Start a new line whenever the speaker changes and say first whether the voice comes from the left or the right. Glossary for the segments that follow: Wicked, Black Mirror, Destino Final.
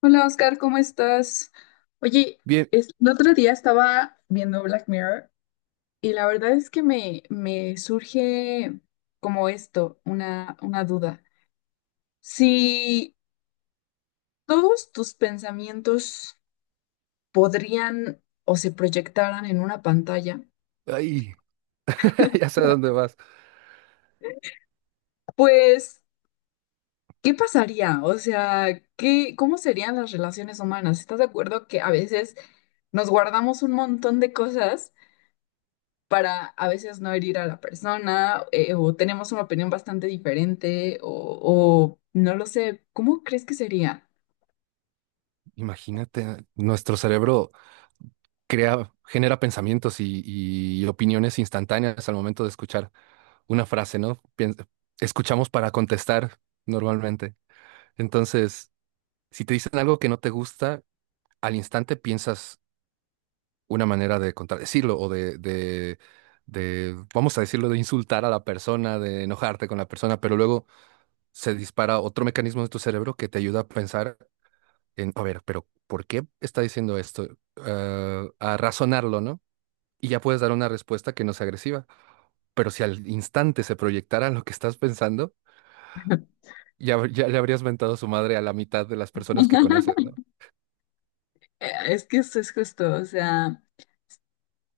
left: Hola Oscar, ¿cómo estás? Oye,
right: Bien.
left: el otro día estaba viendo Black Mirror y la verdad es que me surge como esto, una duda. Si todos tus pensamientos podrían o se proyectaran en una pantalla,
right: Ay, ya sé a dónde vas.
left: pues, ¿qué pasaría? O sea, ¿qué, cómo serían las relaciones humanas? ¿Estás de acuerdo que a veces nos guardamos un montón de cosas, para a veces no herir a la persona, o tenemos una opinión bastante diferente, o no lo sé, ¿cómo crees que sería?
right: Imagínate, nuestro cerebro crea, genera pensamientos y opiniones instantáneas al momento de escuchar una frase, ¿no? Escuchamos para contestar normalmente. Entonces, si te dicen algo que no te gusta, al instante piensas una manera de contradecirlo o de, vamos a decirlo, de insultar a la persona, de enojarte con la persona, pero luego se dispara otro mecanismo de tu cerebro que te ayuda a pensar en, a ver, pero ¿por qué está diciendo esto? Ah, a razonarlo, ¿no? Y ya puedes dar una respuesta que no sea agresiva. Pero si al instante se proyectara lo que estás pensando, ya, ya le habrías mentado su madre a la mitad de las personas que conoces, ¿no?
left: Es que eso es justo, o sea,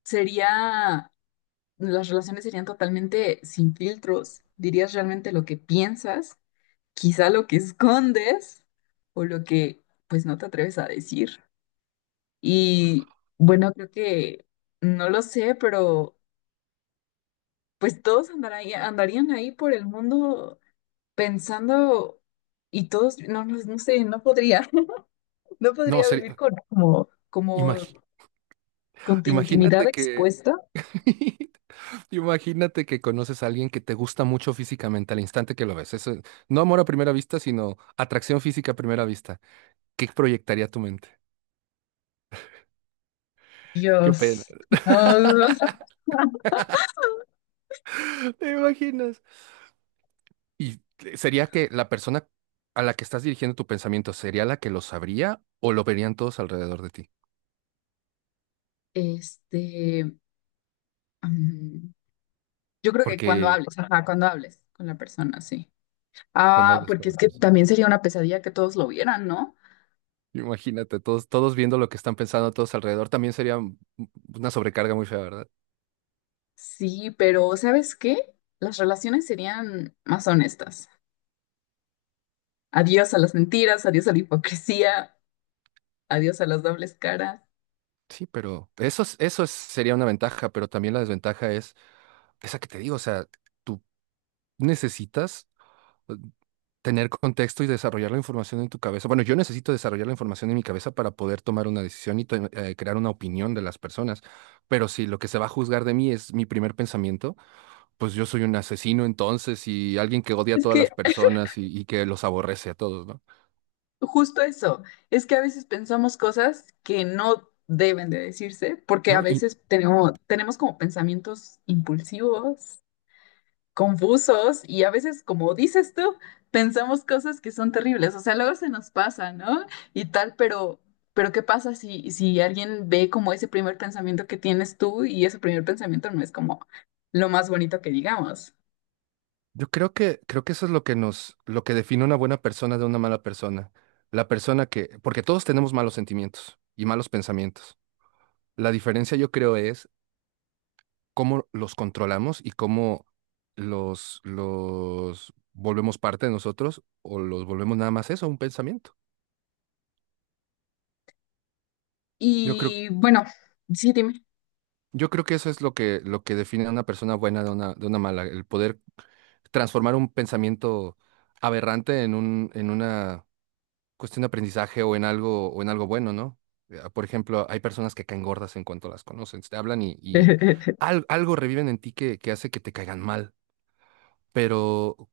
left: sería, las relaciones serían totalmente sin filtros, dirías realmente lo que piensas, quizá lo que escondes, o lo que pues no te atreves a decir. Y bueno, creo que no lo sé, pero pues todos andarían, andarían ahí por el mundo pensando y todos, no sé, no podría, no
right: No,
left: podría vivir
right: sería,
left: con
right: imagi-
left: como con tu intimidad
right: imagínate que,
left: expuesta.
right: imagínate que conoces a alguien que te gusta mucho físicamente al instante que lo ves. Eso, no amor a primera vista, sino atracción física a primera vista. ¿Qué proyectaría tu mente? Qué pena.
left: Dios, no.
right: ¿Te imaginas? ¿Y sería que la persona a la que estás dirigiendo tu pensamiento sería la que lo sabría o lo verían todos alrededor de ti?
left: Este, mm, yo creo que cuando
right: Porque
left: hables, ajá, cuando hables con la persona, sí.
right: cuando
left: Ah,
right: hablas con
left: porque
right: la
left: es que
right: persona,
left: también sería una pesadilla que todos lo vieran, ¿no?
right: imagínate, todos viendo lo que están pensando todos alrededor, también sería una sobrecarga muy fea, ¿verdad?
left: Sí, pero ¿sabes qué? Las relaciones serían más honestas. Adiós a las mentiras, adiós a la hipocresía, adiós a las dobles caras.
right: Sí, pero eso, sería una ventaja, pero también la desventaja es esa que te digo, o sea, tú necesitas eh, tener contexto y desarrollar la información en tu cabeza. Bueno, yo necesito desarrollar la información en mi cabeza para poder tomar una decisión y crear una opinión de las personas. Pero si lo que se va a juzgar de mí es mi primer pensamiento, pues yo soy un asesino entonces y alguien que odia a
left: Es
right: todas
left: que
right: las personas y que los aborrece a todos, ¿no?
left: justo eso, es que a veces pensamos cosas que no deben de decirse, porque a
right: No, y
left: veces tenemos como pensamientos impulsivos confusos y a veces, como dices tú, pensamos cosas que son terribles, o sea, luego se nos pasa, ¿no? Y tal, pero ¿qué pasa si, si alguien ve como ese primer pensamiento que tienes tú y ese primer pensamiento no es como lo más bonito que digamos?
right: yo creo que eso es lo que nos, lo que define una buena persona de una mala persona. La persona que, porque todos tenemos malos sentimientos y malos pensamientos. La diferencia yo creo es cómo los controlamos y cómo los volvemos parte de nosotros o los volvemos nada más eso, un pensamiento. Yo creo,
left: Y bueno, sí, dime.
right: yo creo que eso es lo que define a una persona buena de una mala, el poder transformar un pensamiento aberrante en un, en una cuestión de aprendizaje o en algo bueno, ¿no? Por ejemplo, hay personas que caen gordas en cuanto las conocen, te hablan y algo reviven en ti que hace que te caigan mal, pero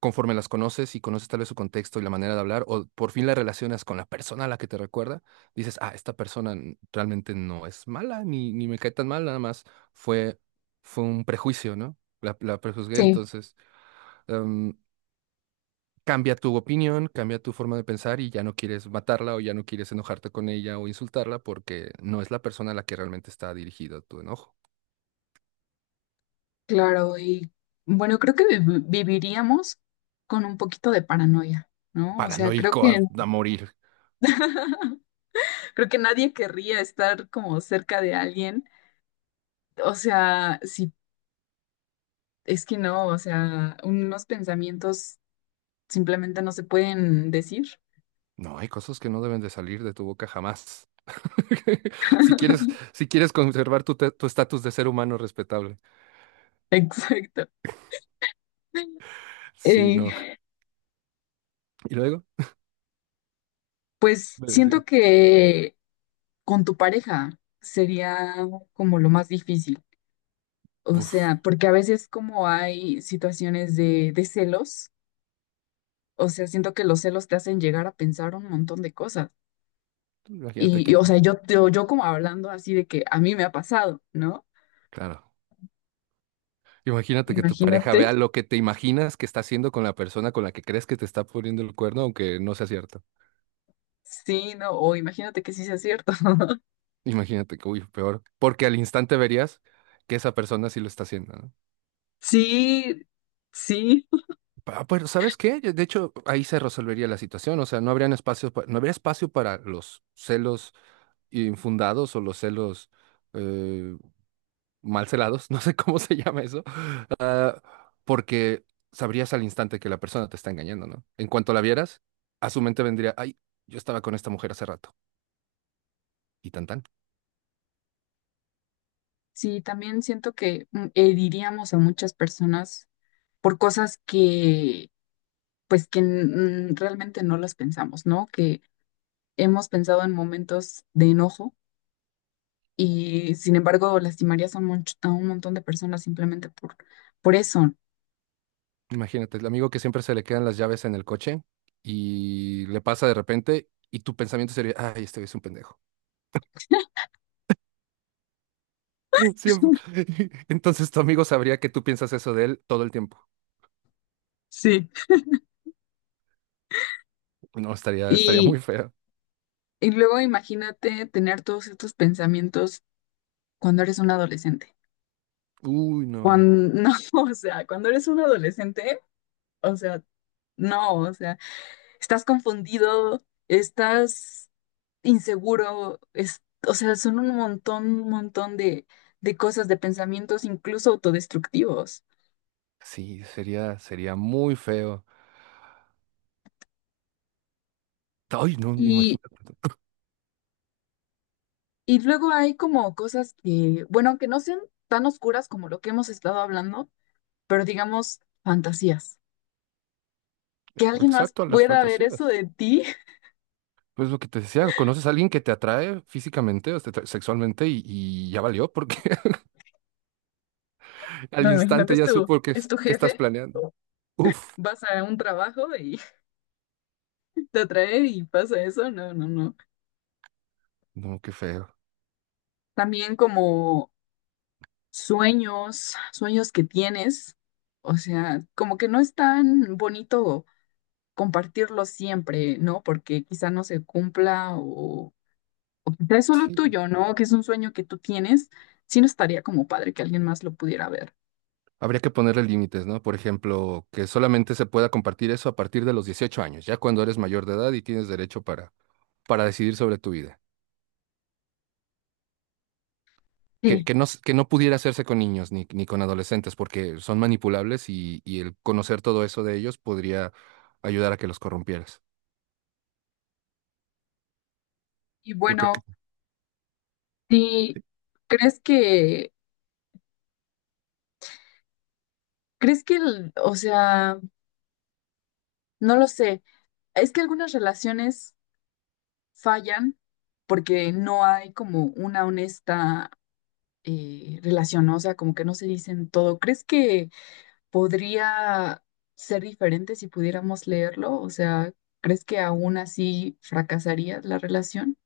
right: conforme las conoces y conoces tal vez su contexto y la manera de hablar, o por fin la relacionas con la persona a la que te recuerda, dices, ah, esta persona realmente no es mala, ni me cae tan mal, nada más fue, fue un prejuicio, ¿no? La prejuzgué,
left: Sí,
right: entonces em, cambia tu opinión, cambia tu forma de pensar y ya no quieres matarla o ya no quieres enojarte con ella o insultarla porque no es la persona a la que realmente está dirigido tu enojo.
left: claro, y bueno, creo que viviríamos con un poquito de paranoia, ¿no? O sea, creo
right: Paranoico
left: que
right: a morir.
left: creo que nadie querría estar como cerca de alguien. O sea, si es que no, o sea, unos pensamientos simplemente no se pueden decir.
right: No, hay cosas que no deben de salir de tu boca jamás. Si quieres, si quieres conservar tu tu estatus de ser humano respetable.
left: Exacto.
right: Sí,
left: Eh,
right: no. Y luego
left: pues
right: me decías,
left: siento que con tu pareja sería como lo más difícil. O
right: "Uf,
left: sea, porque a veces como hay situaciones de celos, o sea, siento que los celos te hacen llegar a pensar un montón de cosas.
right: imagínate que,
left: Y, o sea, yo como hablando así de que a mí me ha pasado, ¿no?
right: claro, imagínate que tu pareja
left: Imagínate,
right: vea lo que te imaginas que está haciendo con la persona con la que crees que te está poniendo el cuerno, aunque no sea cierto.
left: sí, no, o imagínate que sí sea cierto.
right: Imagínate que, uy, peor, porque al instante verías que esa persona sí lo está haciendo, ¿no?
left: Sí, sí,
right: Ah, pero ¿sabes qué? De hecho, ahí se resolvería la situación, o sea, no habrían espacio, no habría espacio para los celos infundados o los celos eh, malcelados, no sé cómo se llama eso, ah, porque sabrías al instante que la persona te está engañando, ¿no? En cuanto la vieras, a su mente vendría, ay, yo estaba con esta mujer hace rato, y tan tan.
left: sí, también siento que heriríamos a muchas personas por cosas que, pues, que realmente no las pensamos, ¿no? Que hemos pensado en momentos de enojo y, sin embargo, lastimarías a un, a un montón de personas simplemente por eso.
right: Imagínate, el amigo que siempre se le quedan las llaves en el coche y le pasa de repente y tu pensamiento sería, ay, este güey es un pendejo. Siempre. Entonces tu amigo sabría que tú piensas eso de él todo el tiempo.
left: Sí.
right: No, estaría
left: Y,
right: muy feo.
left: y luego imagínate tener todos estos pensamientos cuando eres un adolescente.
right: Uy, no.
left: Cuando, no, o sea, cuando eres un adolescente, o sea, no, o sea, estás confundido, estás inseguro, es, o sea, son un montón de cosas, de pensamientos incluso autodestructivos.
right: Sí, sería muy feo. Ay, no,
left: Y,
right: imagínate.
left: y luego hay como cosas que, bueno, aunque no sean tan oscuras como lo que hemos estado hablando, pero digamos fantasías. Que alguien más
right: Exacto, a las
left: pueda ver eso
right: fantasías.
left: de ti.
right: Pues lo que te decía, conoces a alguien que te atrae físicamente o te atrae sexualmente y ya valió porque al
left: No, imagínate,
right: instante ya supo que,
left: es tu
right: que estás
left: jefe,
right: planeando. Uf,
left: vas a un trabajo y te atrae y pasa eso. No, no, no.
right: no, qué feo.
left: También como sueños, sueños que tienes. O sea, como que no es tan bonito compartirlo siempre, ¿no? Porque quizá no se cumpla o quizá es solo
right: Sí.
left: tuyo, ¿no? Que es un sueño que tú tienes. Sí, no estaría como padre que alguien más lo pudiera ver.
right: Habría que ponerle límites, ¿no? Por ejemplo, que solamente se pueda compartir eso a partir de los 18 años, ya cuando eres mayor de edad y tienes derecho para decidir sobre tu vida.
left: Sí.
right: Que no, que no pudiera hacerse con niños ni con adolescentes porque son manipulables y el conocer todo eso de ellos podría ayudar a que los corrompieras.
left: Y
right: Yo creo que
left: bueno, sí, ¿crees que, crees que, o sea, no lo sé. Es que algunas relaciones fallan porque no hay como una honesta relación, ¿no? O sea, como que no se dicen todo. ¿Crees que podría ser diferente si pudiéramos leerlo? O sea, ¿crees que aún así fracasaría la relación?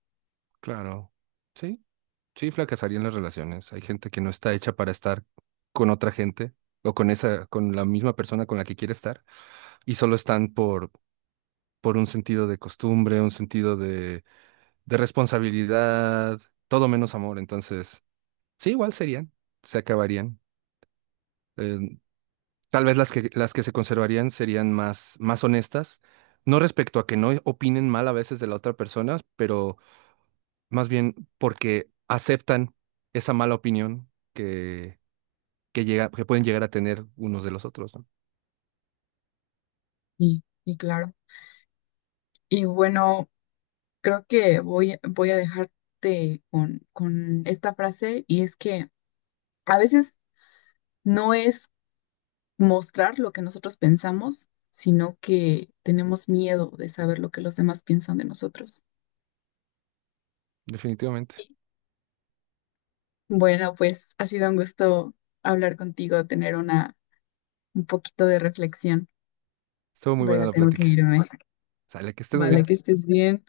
right: claro. Sí, sí, fracasarían las relaciones. Hay gente que no está hecha para estar con otra gente o con esa, con la misma persona con la que quiere estar y solo están por un sentido de costumbre, un sentido de responsabilidad, todo menos amor. Entonces, sí, igual serían, se acabarían. Eh, tal vez las que se conservarían serían más honestas, no respecto a que no opinen mal a veces de la otra persona, pero más bien porque aceptan esa mala opinión que llega, que pueden llegar a tener unos de los otros, ¿no?
left: Y claro. Y bueno, creo que voy a dejarte con esta frase y es que a veces no es mostrar lo que nosotros pensamos, sino que tenemos miedo de saber lo que los demás piensan de nosotros.
right: Definitivamente.
left: Bueno, pues ha sido un gusto hablar contigo, tener una un poquito de reflexión,
right: Estuvo muy
left: pero
right: buena
left: ya
right: la
left: tengo que
right: plática.
left: irme.
right: Sale, que estés muy bien.
left: Vale, que estés bien.